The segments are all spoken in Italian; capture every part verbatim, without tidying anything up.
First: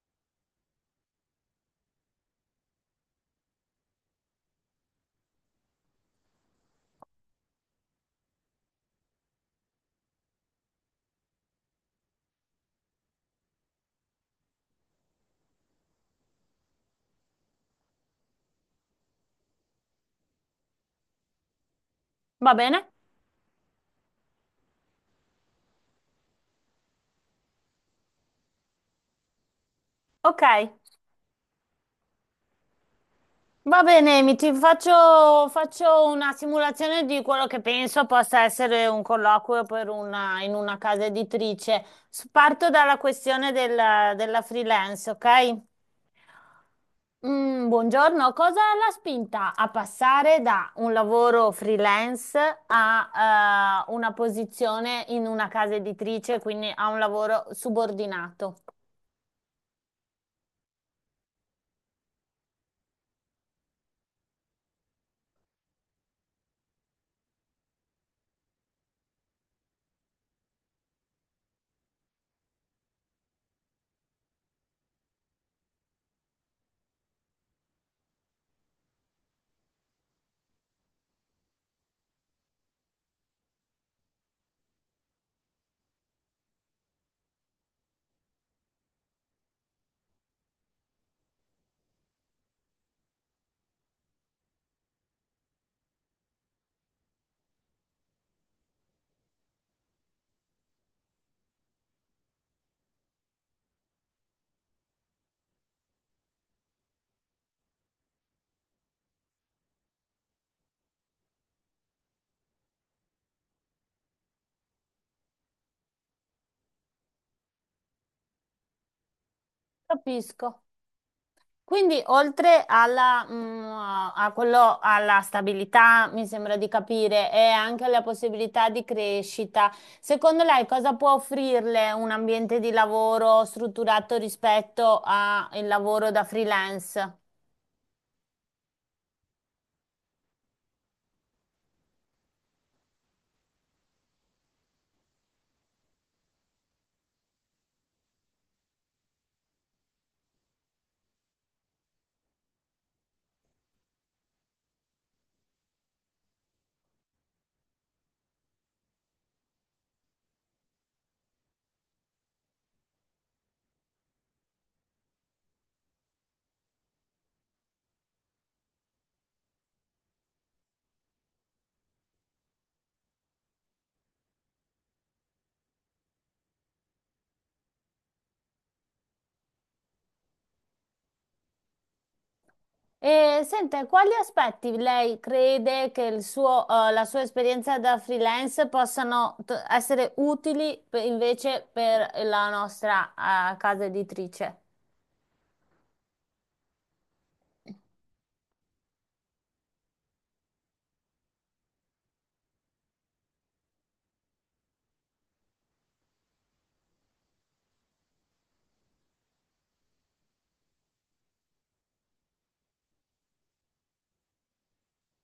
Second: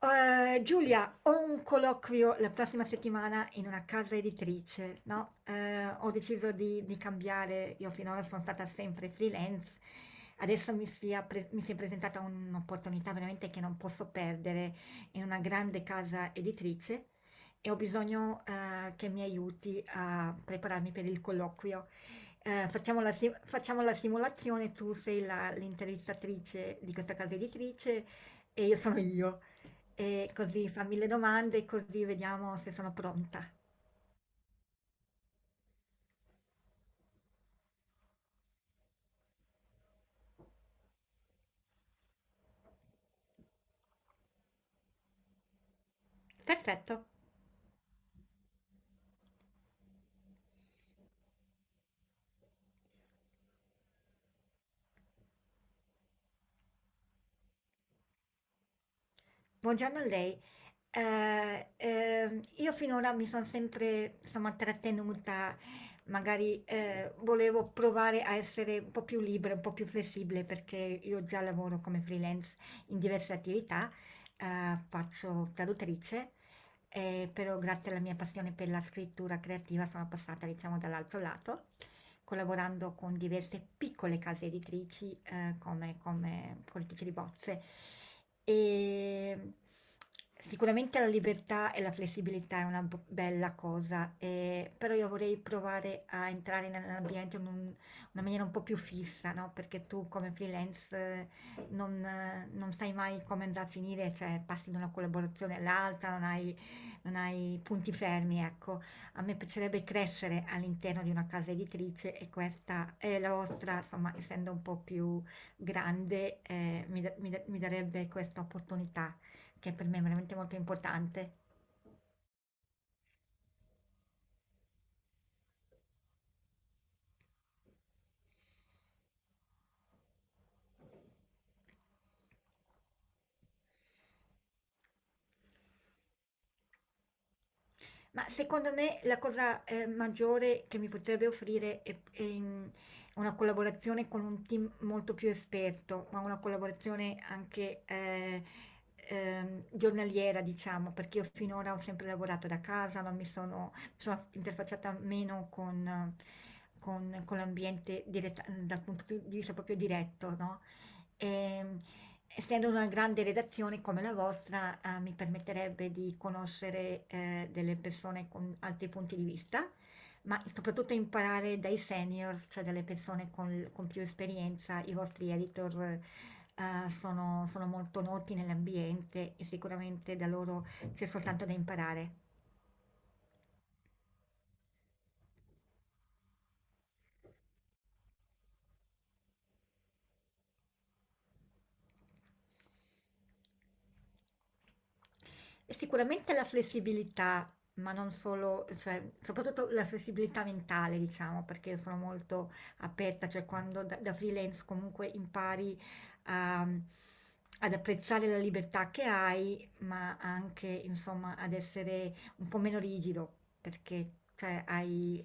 Ehm, Giulia, ho un colloquio la prossima settimana in una casa editrice, no? Ehm, ho deciso di, di cambiare, io finora sono stata sempre freelance, adesso mi sia pre- mi si è presentata un'opportunità veramente che non posso perdere in una grande casa editrice e ho bisogno eh, che mi aiuti a prepararmi per il colloquio. Va Eh, bene? Facciamo la, si- facciamo la simulazione, tu sei la- l'intervistatrice di questa casa editrice e io sono io. E Ok. così fa mille domande, così vediamo se sono pronta. Va bene, mi ti faccio, faccio una simulazione di quello che penso possa essere un colloquio per una- in una casa editrice. S- Parto dalla questione della, della freelance, ok? Perfetto. Mm, buongiorno, cosa l'ha spinta a passare da un lavoro freelance a eh, una posizione in una casa editrice, quindi a un lavoro subordinato? Buongiorno a lei. Eh, ehm, io finora mi sono sempre, insomma, trattenuta, magari eh, volevo provare a essere un po' più libera, un po' più flessibile, perché io già lavoro come freelance in diverse attività, eh, faccio traduttrice, eh, però grazie alla mia passione per la scrittura creativa sono passata, diciamo, dall'altro lato, collaborando con diverse piccole case editrici eh, come, come correttrice di bozze. E sicuramente la libertà e la flessibilità è una b- bella cosa, eh, però io vorrei provare a entrare nell'ambiente in un- una maniera un po' più fissa, no? Perché tu come freelance eh, non, eh, non sai mai come andrà a finire, cioè passi da una collaborazione all'altra, non hai, non hai punti fermi, ecco. A me piacerebbe crescere all'interno di una casa editrice e questa è la vostra, insomma, essendo un po' più grande, eh, mi, da- mi da- mi darebbe questa opportunità che per me è veramente molto Capisco. importante. Quindi oltre alla, mm, a quello, alla stabilità, mi sembra di capire, e anche alla possibilità di crescita, secondo lei cosa può offrirle un ambiente di lavoro strutturato rispetto al lavoro da freelance? Ma secondo me la cosa, ehm, maggiore che mi potrebbe offrire è p ehm, una collaborazione con un team molto più esperto, ma una collaborazione anche, ehm, ehm, giornaliera diciamo, perché io finora ho sempre lavorato da casa, non mi sono mi sono interfacciata meno con eh, con con l'ambiente diretta dal punto di vista proprio diretto, no, ehm essendo una grande redazione come la vostra, ehm, mi permetterebbe di conoscere, ehm, delle persone con altri punti di vista, ma soprattutto imparare dai seniors, cioè dalle persone con con più esperienza. I vostri editor, ehm, sono sono molto noti nell'ambiente e sicuramente da loro c'è soltanto da imparare. E sente, quali aspetti lei crede che il suo, eh, la sua esperienza da freelance possano t- essere utili per- invece per la nostra, eh, casa editrice? Sicuramente la flessibilità, ma non solo, cioè soprattutto la flessibilità mentale, diciamo, perché sono molto aperta, cioè quando da, da freelance comunque impari a- ad apprezzare la libertà che hai, ma anche, insomma, ad essere un po' meno rigido, perché cioè, hai,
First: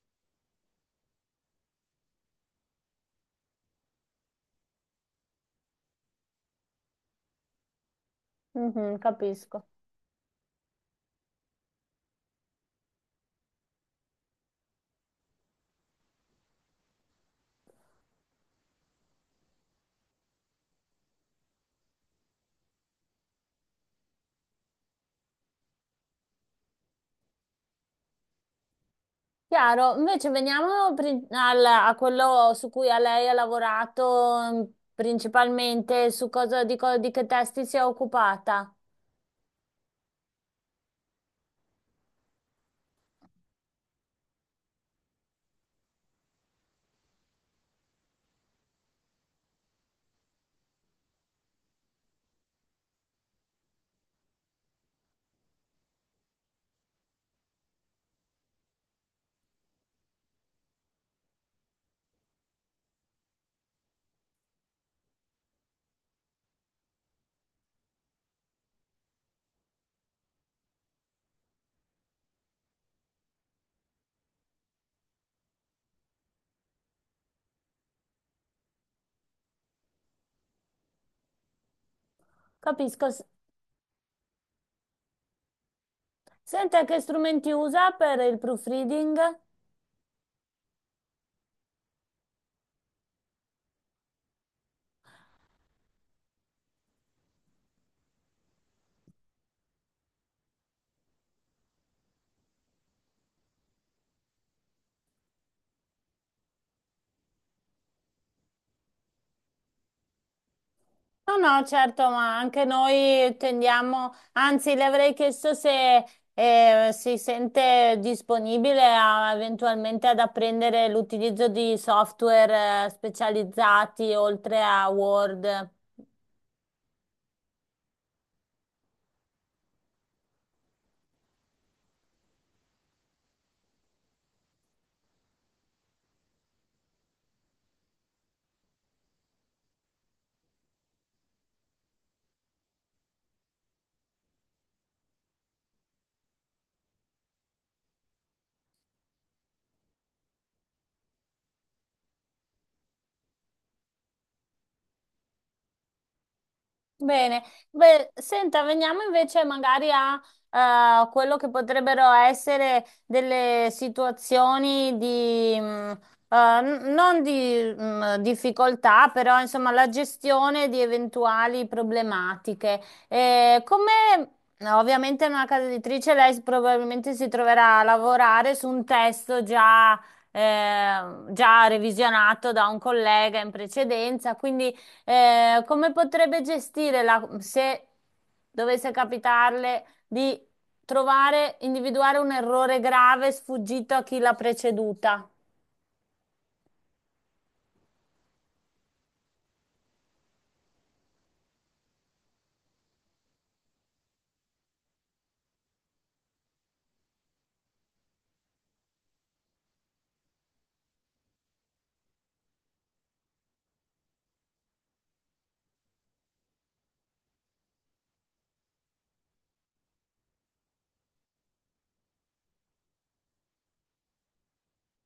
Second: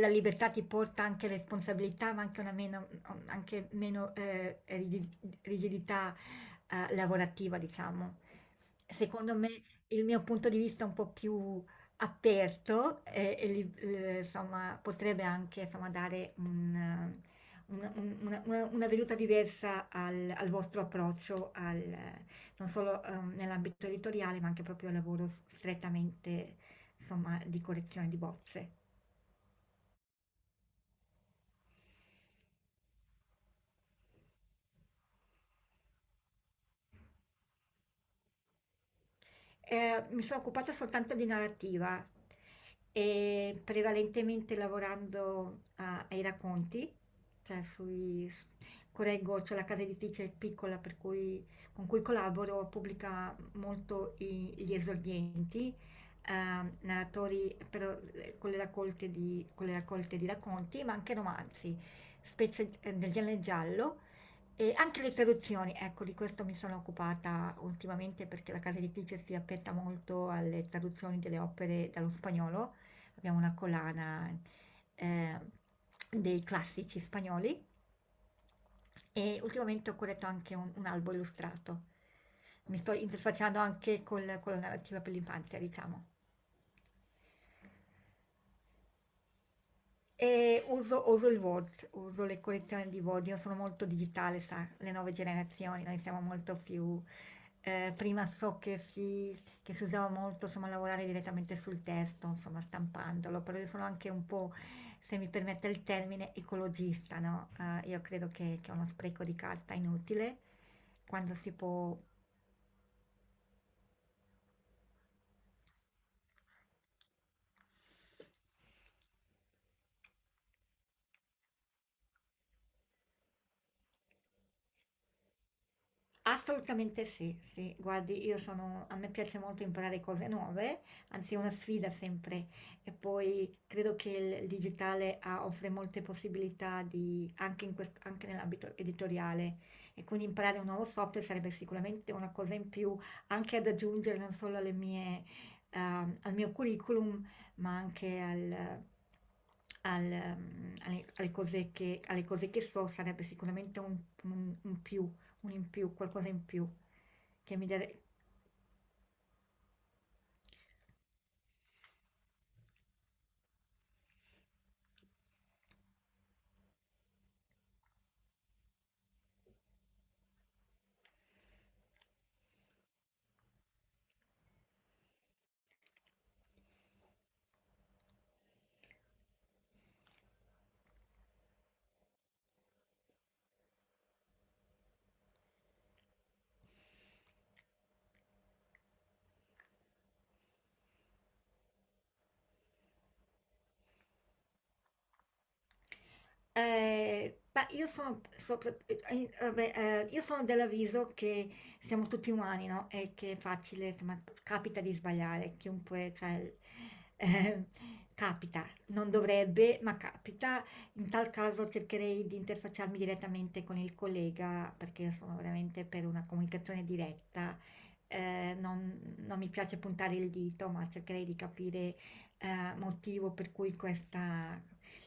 la libertà ti porta anche responsabilità, ma anche una meno, anche meno eh, rigi- rigidità eh, lavorativa, diciamo. Mhm, Secondo me, capisco. il mio punto di vista un po' più aperto eh, e li- eh, insomma, potrebbe anche insomma, dare un, un- un- una, una- una veduta diversa al, al vostro approccio, al, eh, non solo ehm, nell'ambito editoriale, ma anche proprio al lavoro strettamente insomma, di correzione di bozze. Chiaro, invece veniamo pri- al- a quello su cui a lei ha lavorato, mm, principalmente, su cosa, di, co- di che testi si è occupata. Eh, mi sono occupata soltanto di narrativa, e prevalentemente lavorando a- ai racconti, cioè sui, s- correggo, c'è la casa editrice piccola per cui- con cui collaboro, pubblica molto i- gli esordienti, ehm, narratori però, eh, con le raccolte di, con le raccolte di racconti, ma anche romanzi, specie eh, del genere giallo. E anche le traduzioni, ecco, di questo mi sono occupata ultimamente perché la casa editrice si appetta molto alle traduzioni delle opere dallo spagnolo. Abbiamo una collana eh, dei classici spagnoli e ultimamente ho corretto anche un, un albo illustrato. Mi sto Capisco. S- interfacciando anche col- con la narrativa per l'infanzia, diciamo. Senta, che strumenti usa per il proofreading? E uso, uso il Word, uso le collezioni di Word, io sono molto digitale, sa, le nuove generazioni, noi siamo molto più... eh, prima so che si, che si usava molto, insomma, lavorare direttamente sul testo, insomma, stampandolo, però io sono anche un po', se mi permette il termine, ecologista, no? Eh, io credo che, che è uno spreco di carta inutile, quando No, si no, può. certo, ma anche noi tendiamo, anzi, le avrei chiesto se eh, si sente disponibile a- eventualmente ad apprendere l'utilizzo di software, eh, specializzati, oltre a Word. Assolutamente sì, sì. Guardi, io sono a me piace molto imparare cose nuove, anzi è una sfida sempre. E poi credo che il digitale ha- offre molte possibilità di, anche, in quest- anche nell'ambito editoriale. E quindi imparare un nuovo software sarebbe sicuramente una cosa in più, anche ad aggiungere non solo alle mie, ehm, al mio curriculum, ma anche al- al, ehm, alle, alle cose che, alle cose che so, sarebbe sicuramente un, un- un più un in più, qualcosa in più Bene, che mi dia de- beh, senta, veniamo invece magari a eh, quello che potrebbero essere delle situazioni di, mh, eh, n- non di mh, difficoltà, però insomma la gestione di eventuali problematiche. Eh, come no, ovviamente in una casa editrice lei s- probabilmente si troverà a lavorare su un testo già, eh, già revisionato da un collega in precedenza, quindi, eh, come potrebbe gestire la, se dovesse capitarle di trovare, individuare un errore grave sfuggito a chi l'ha preceduta? Eh, beh, io sono, sopra- eh, vabbè, eh, io sono dell'avviso che siamo tutti umani, no? E che è facile, insomma, capita di sbagliare, chiunque, cioè, eh, capita, non dovrebbe, ma capita. In tal caso cercherei di interfacciarmi direttamente con il collega, perché io sono veramente per una comunicazione diretta. Eh, non, Non mi piace puntare il dito, ma cercherei di capire eh, motivo per cui questa,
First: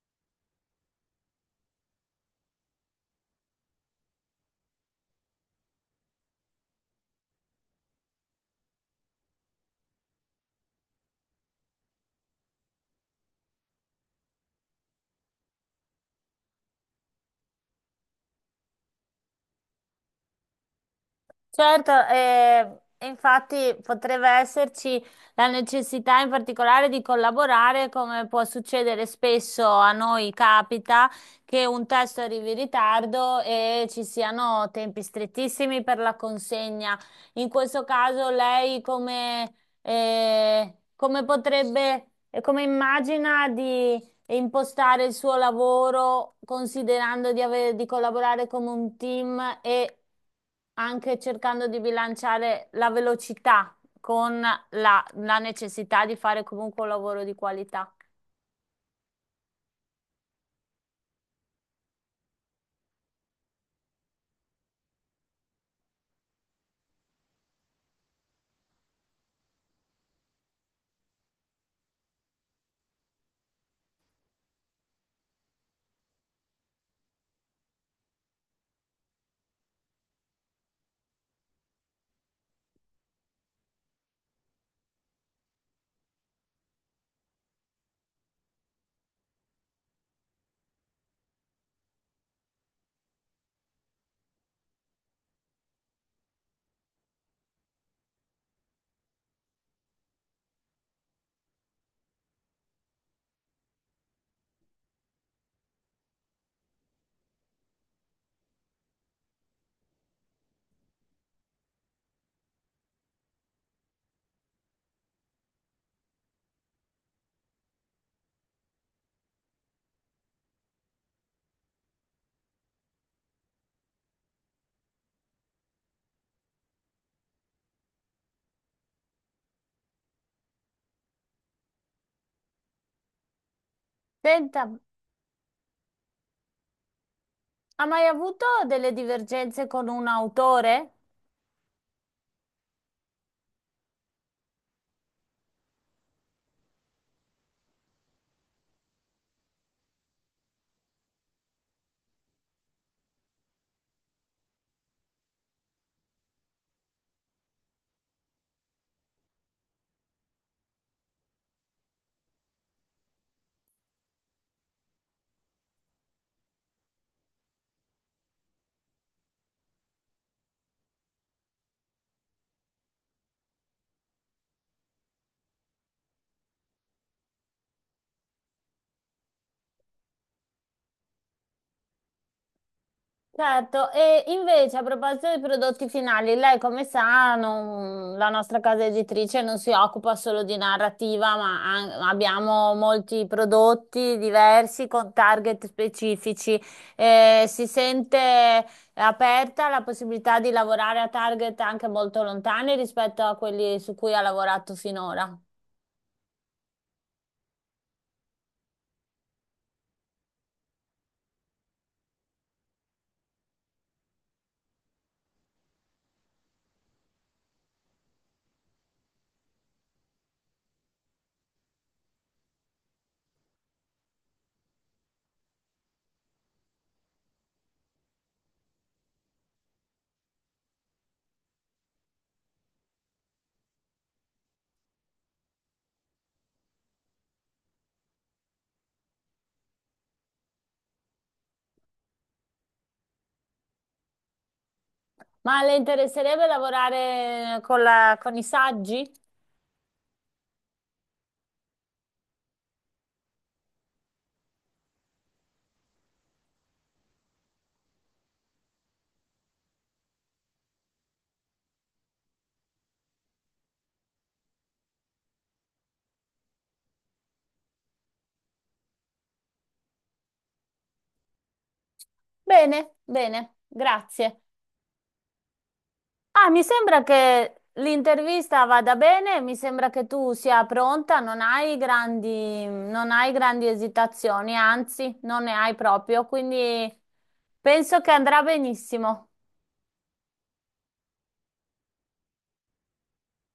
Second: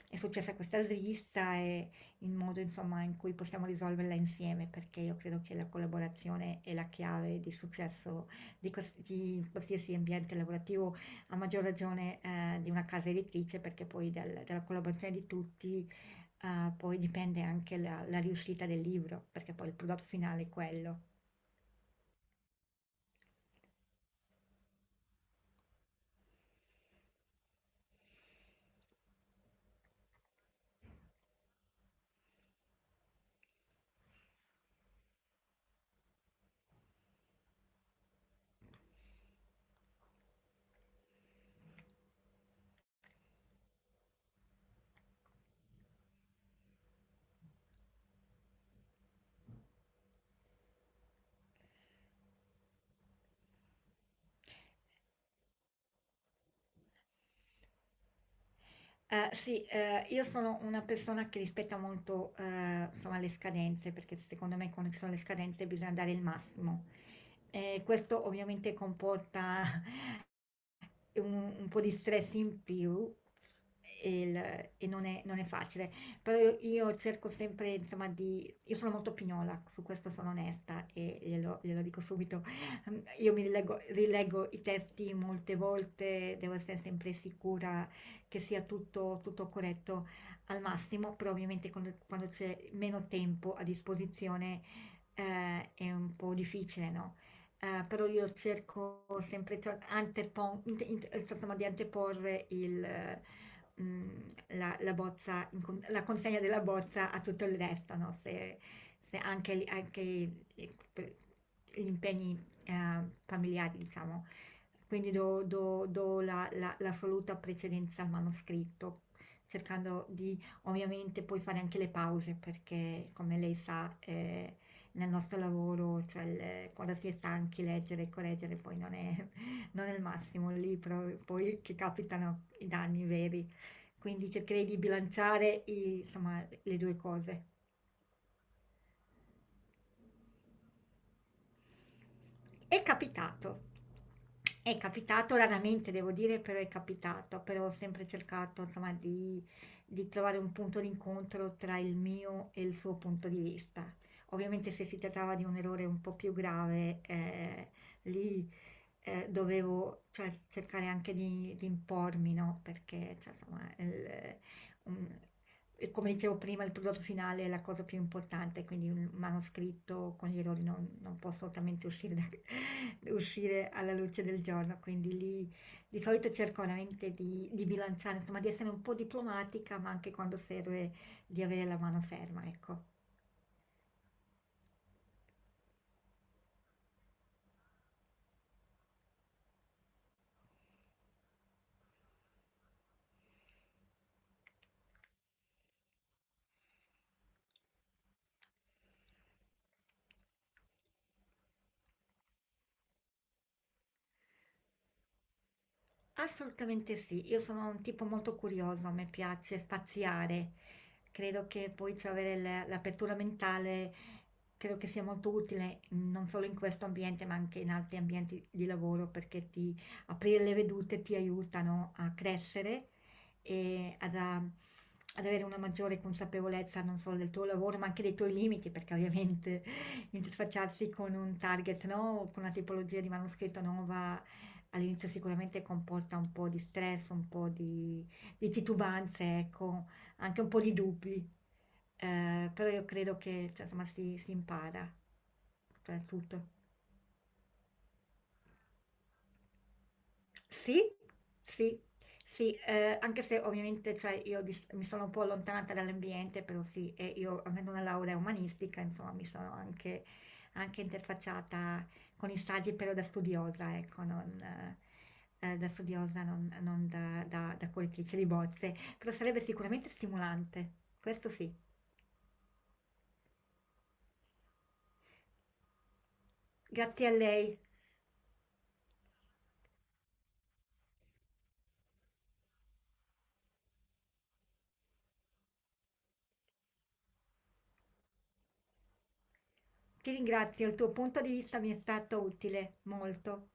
è successa questa svista e il modo, insomma, in cui possiamo risolverla insieme, perché io credo che la collaborazione è la chiave di successo di, quals- di qualsiasi ambiente lavorativo, a maggior ragione eh, di una casa editrice, perché poi dal- dalla collaborazione di tutti eh, poi dipende anche la, la riuscita del libro, perché poi il prodotto finale è quello. Certo, eh, infatti potrebbe esserci la necessità in particolare di collaborare, come può succedere spesso a noi, capita che un testo arrivi in ritardo e ci siano tempi strettissimi per la consegna. In questo caso lei come, eh, come potrebbe, come immagina e impostare il suo lavoro, considerando di avere- di collaborare come un team e anche cercando di bilanciare la velocità con la, la necessità di fare comunque un lavoro di qualità. Eh, sì, eh, io sono una persona che rispetta molto, eh, insomma, le scadenze, perché secondo me quando ci sono le scadenze bisogna dare il massimo. Eh, questo ovviamente comporta un, un po' di stress in più e, il- e non è, non è facile, però io, io cerco sempre, insomma, di... Io sono molto pignola, su questo sono onesta e glielo, glielo dico subito. Mm, Io mi rileggo, rileggo i testi molte volte, devo essere sempre sicura che sia tutto, tutto corretto al massimo, però ovviamente quando, quando c'è meno tempo a disposizione eh, è un po' difficile, no? Eh, però io cerco sempre tra- antepo- int- int- eh, insomma, di anteporre il, eh, mm, la, la bozza in con- la consegna della bozza a tutto il resto, no? Se, se anche, anche i- i- per- gli impegni eh, familiari, diciamo. Quindi do, do- do la, la- l'assoluta precedenza al manoscritto, cercando di ovviamente poi fare anche le pause, perché come lei sa... eh, nel nostro lavoro, cioè il- quando si è stanchi leggere e correggere poi non è, non è il massimo lì, però poi che capitano i danni veri. Quindi Senta, cercherei di bilanciare i- insomma, le due cose. ha mai avuto delle divergenze con un autore? È capitato. È capitato raramente devo dire, però è capitato, però ho sempre cercato insomma di, di trovare un punto d'incontro tra il mio e il suo punto di vista. Ovviamente se si trattava di un errore un po' più grave, eh, lì eh, dovevo cioè, cercare anche di, di impormi, no? Perché cioè, insomma, il- un- E come dicevo prima, il prodotto finale è la cosa più importante, quindi un manoscritto con gli errori non, non può assolutamente uscire, da- uscire alla luce del giorno, quindi lì di solito cerco veramente di, di bilanciare, insomma, di essere un po' diplomatica, ma anche quando serve di avere la mano ferma, ecco. Certo, e invece a proposito dei prodotti finali, lei come sa, non- la nostra casa editrice non si occupa solo di narrativa, ma an- abbiamo molti prodotti diversi con target specifici. Eh, si sente aperta la possibilità di lavorare a target anche molto lontani rispetto a quelli su cui ha lavorato finora. Assolutamente sì, io sono un tipo molto curioso, a me piace spaziare. Credo che poi cioè, avere l- l'apertura mentale credo che sia molto utile mh, non solo in questo ambiente, ma anche in altri ambienti di lavoro, perché ti aprire le vedute ti aiutano a crescere e ad, a- ad avere una maggiore consapevolezza non solo del tuo lavoro, ma anche dei tuoi limiti, perché ovviamente interfacciarsi con un target, no? Con una tipologia di manoscritto nuova. All'inizio sicuramente comporta un po' di stress, un po' di di titubanze, ecco, anche un po' di dubbi, ehm, però io credo che, cioè, insomma si si impara, Ma le cioè interesserebbe tutto. lavorare con la- con i saggi? Sì, sì, sì, ehm, anche se ovviamente, cioè io di s mi sono un po' allontanata dall'ambiente, però sì, e io avendo una laurea umanistica, insomma, mi sono anche anche interfacciata con i saggi, però da studiosa, ecco, non ehm, da studiosa, non non da da da coltrice di bozze, però sarebbe sicuramente stimolante, questo sì. Bene, bene, grazie. Ah, mi sembra Grazie a lei. che l'intervista vada bene, mi sembra che tu sia pronta, non hai grandi, non hai grandi esitazioni, anzi, non ne hai proprio, quindi penso che andrà benissimo. Ti ringrazio, il tuo punto di vista mi è stato utile, molto.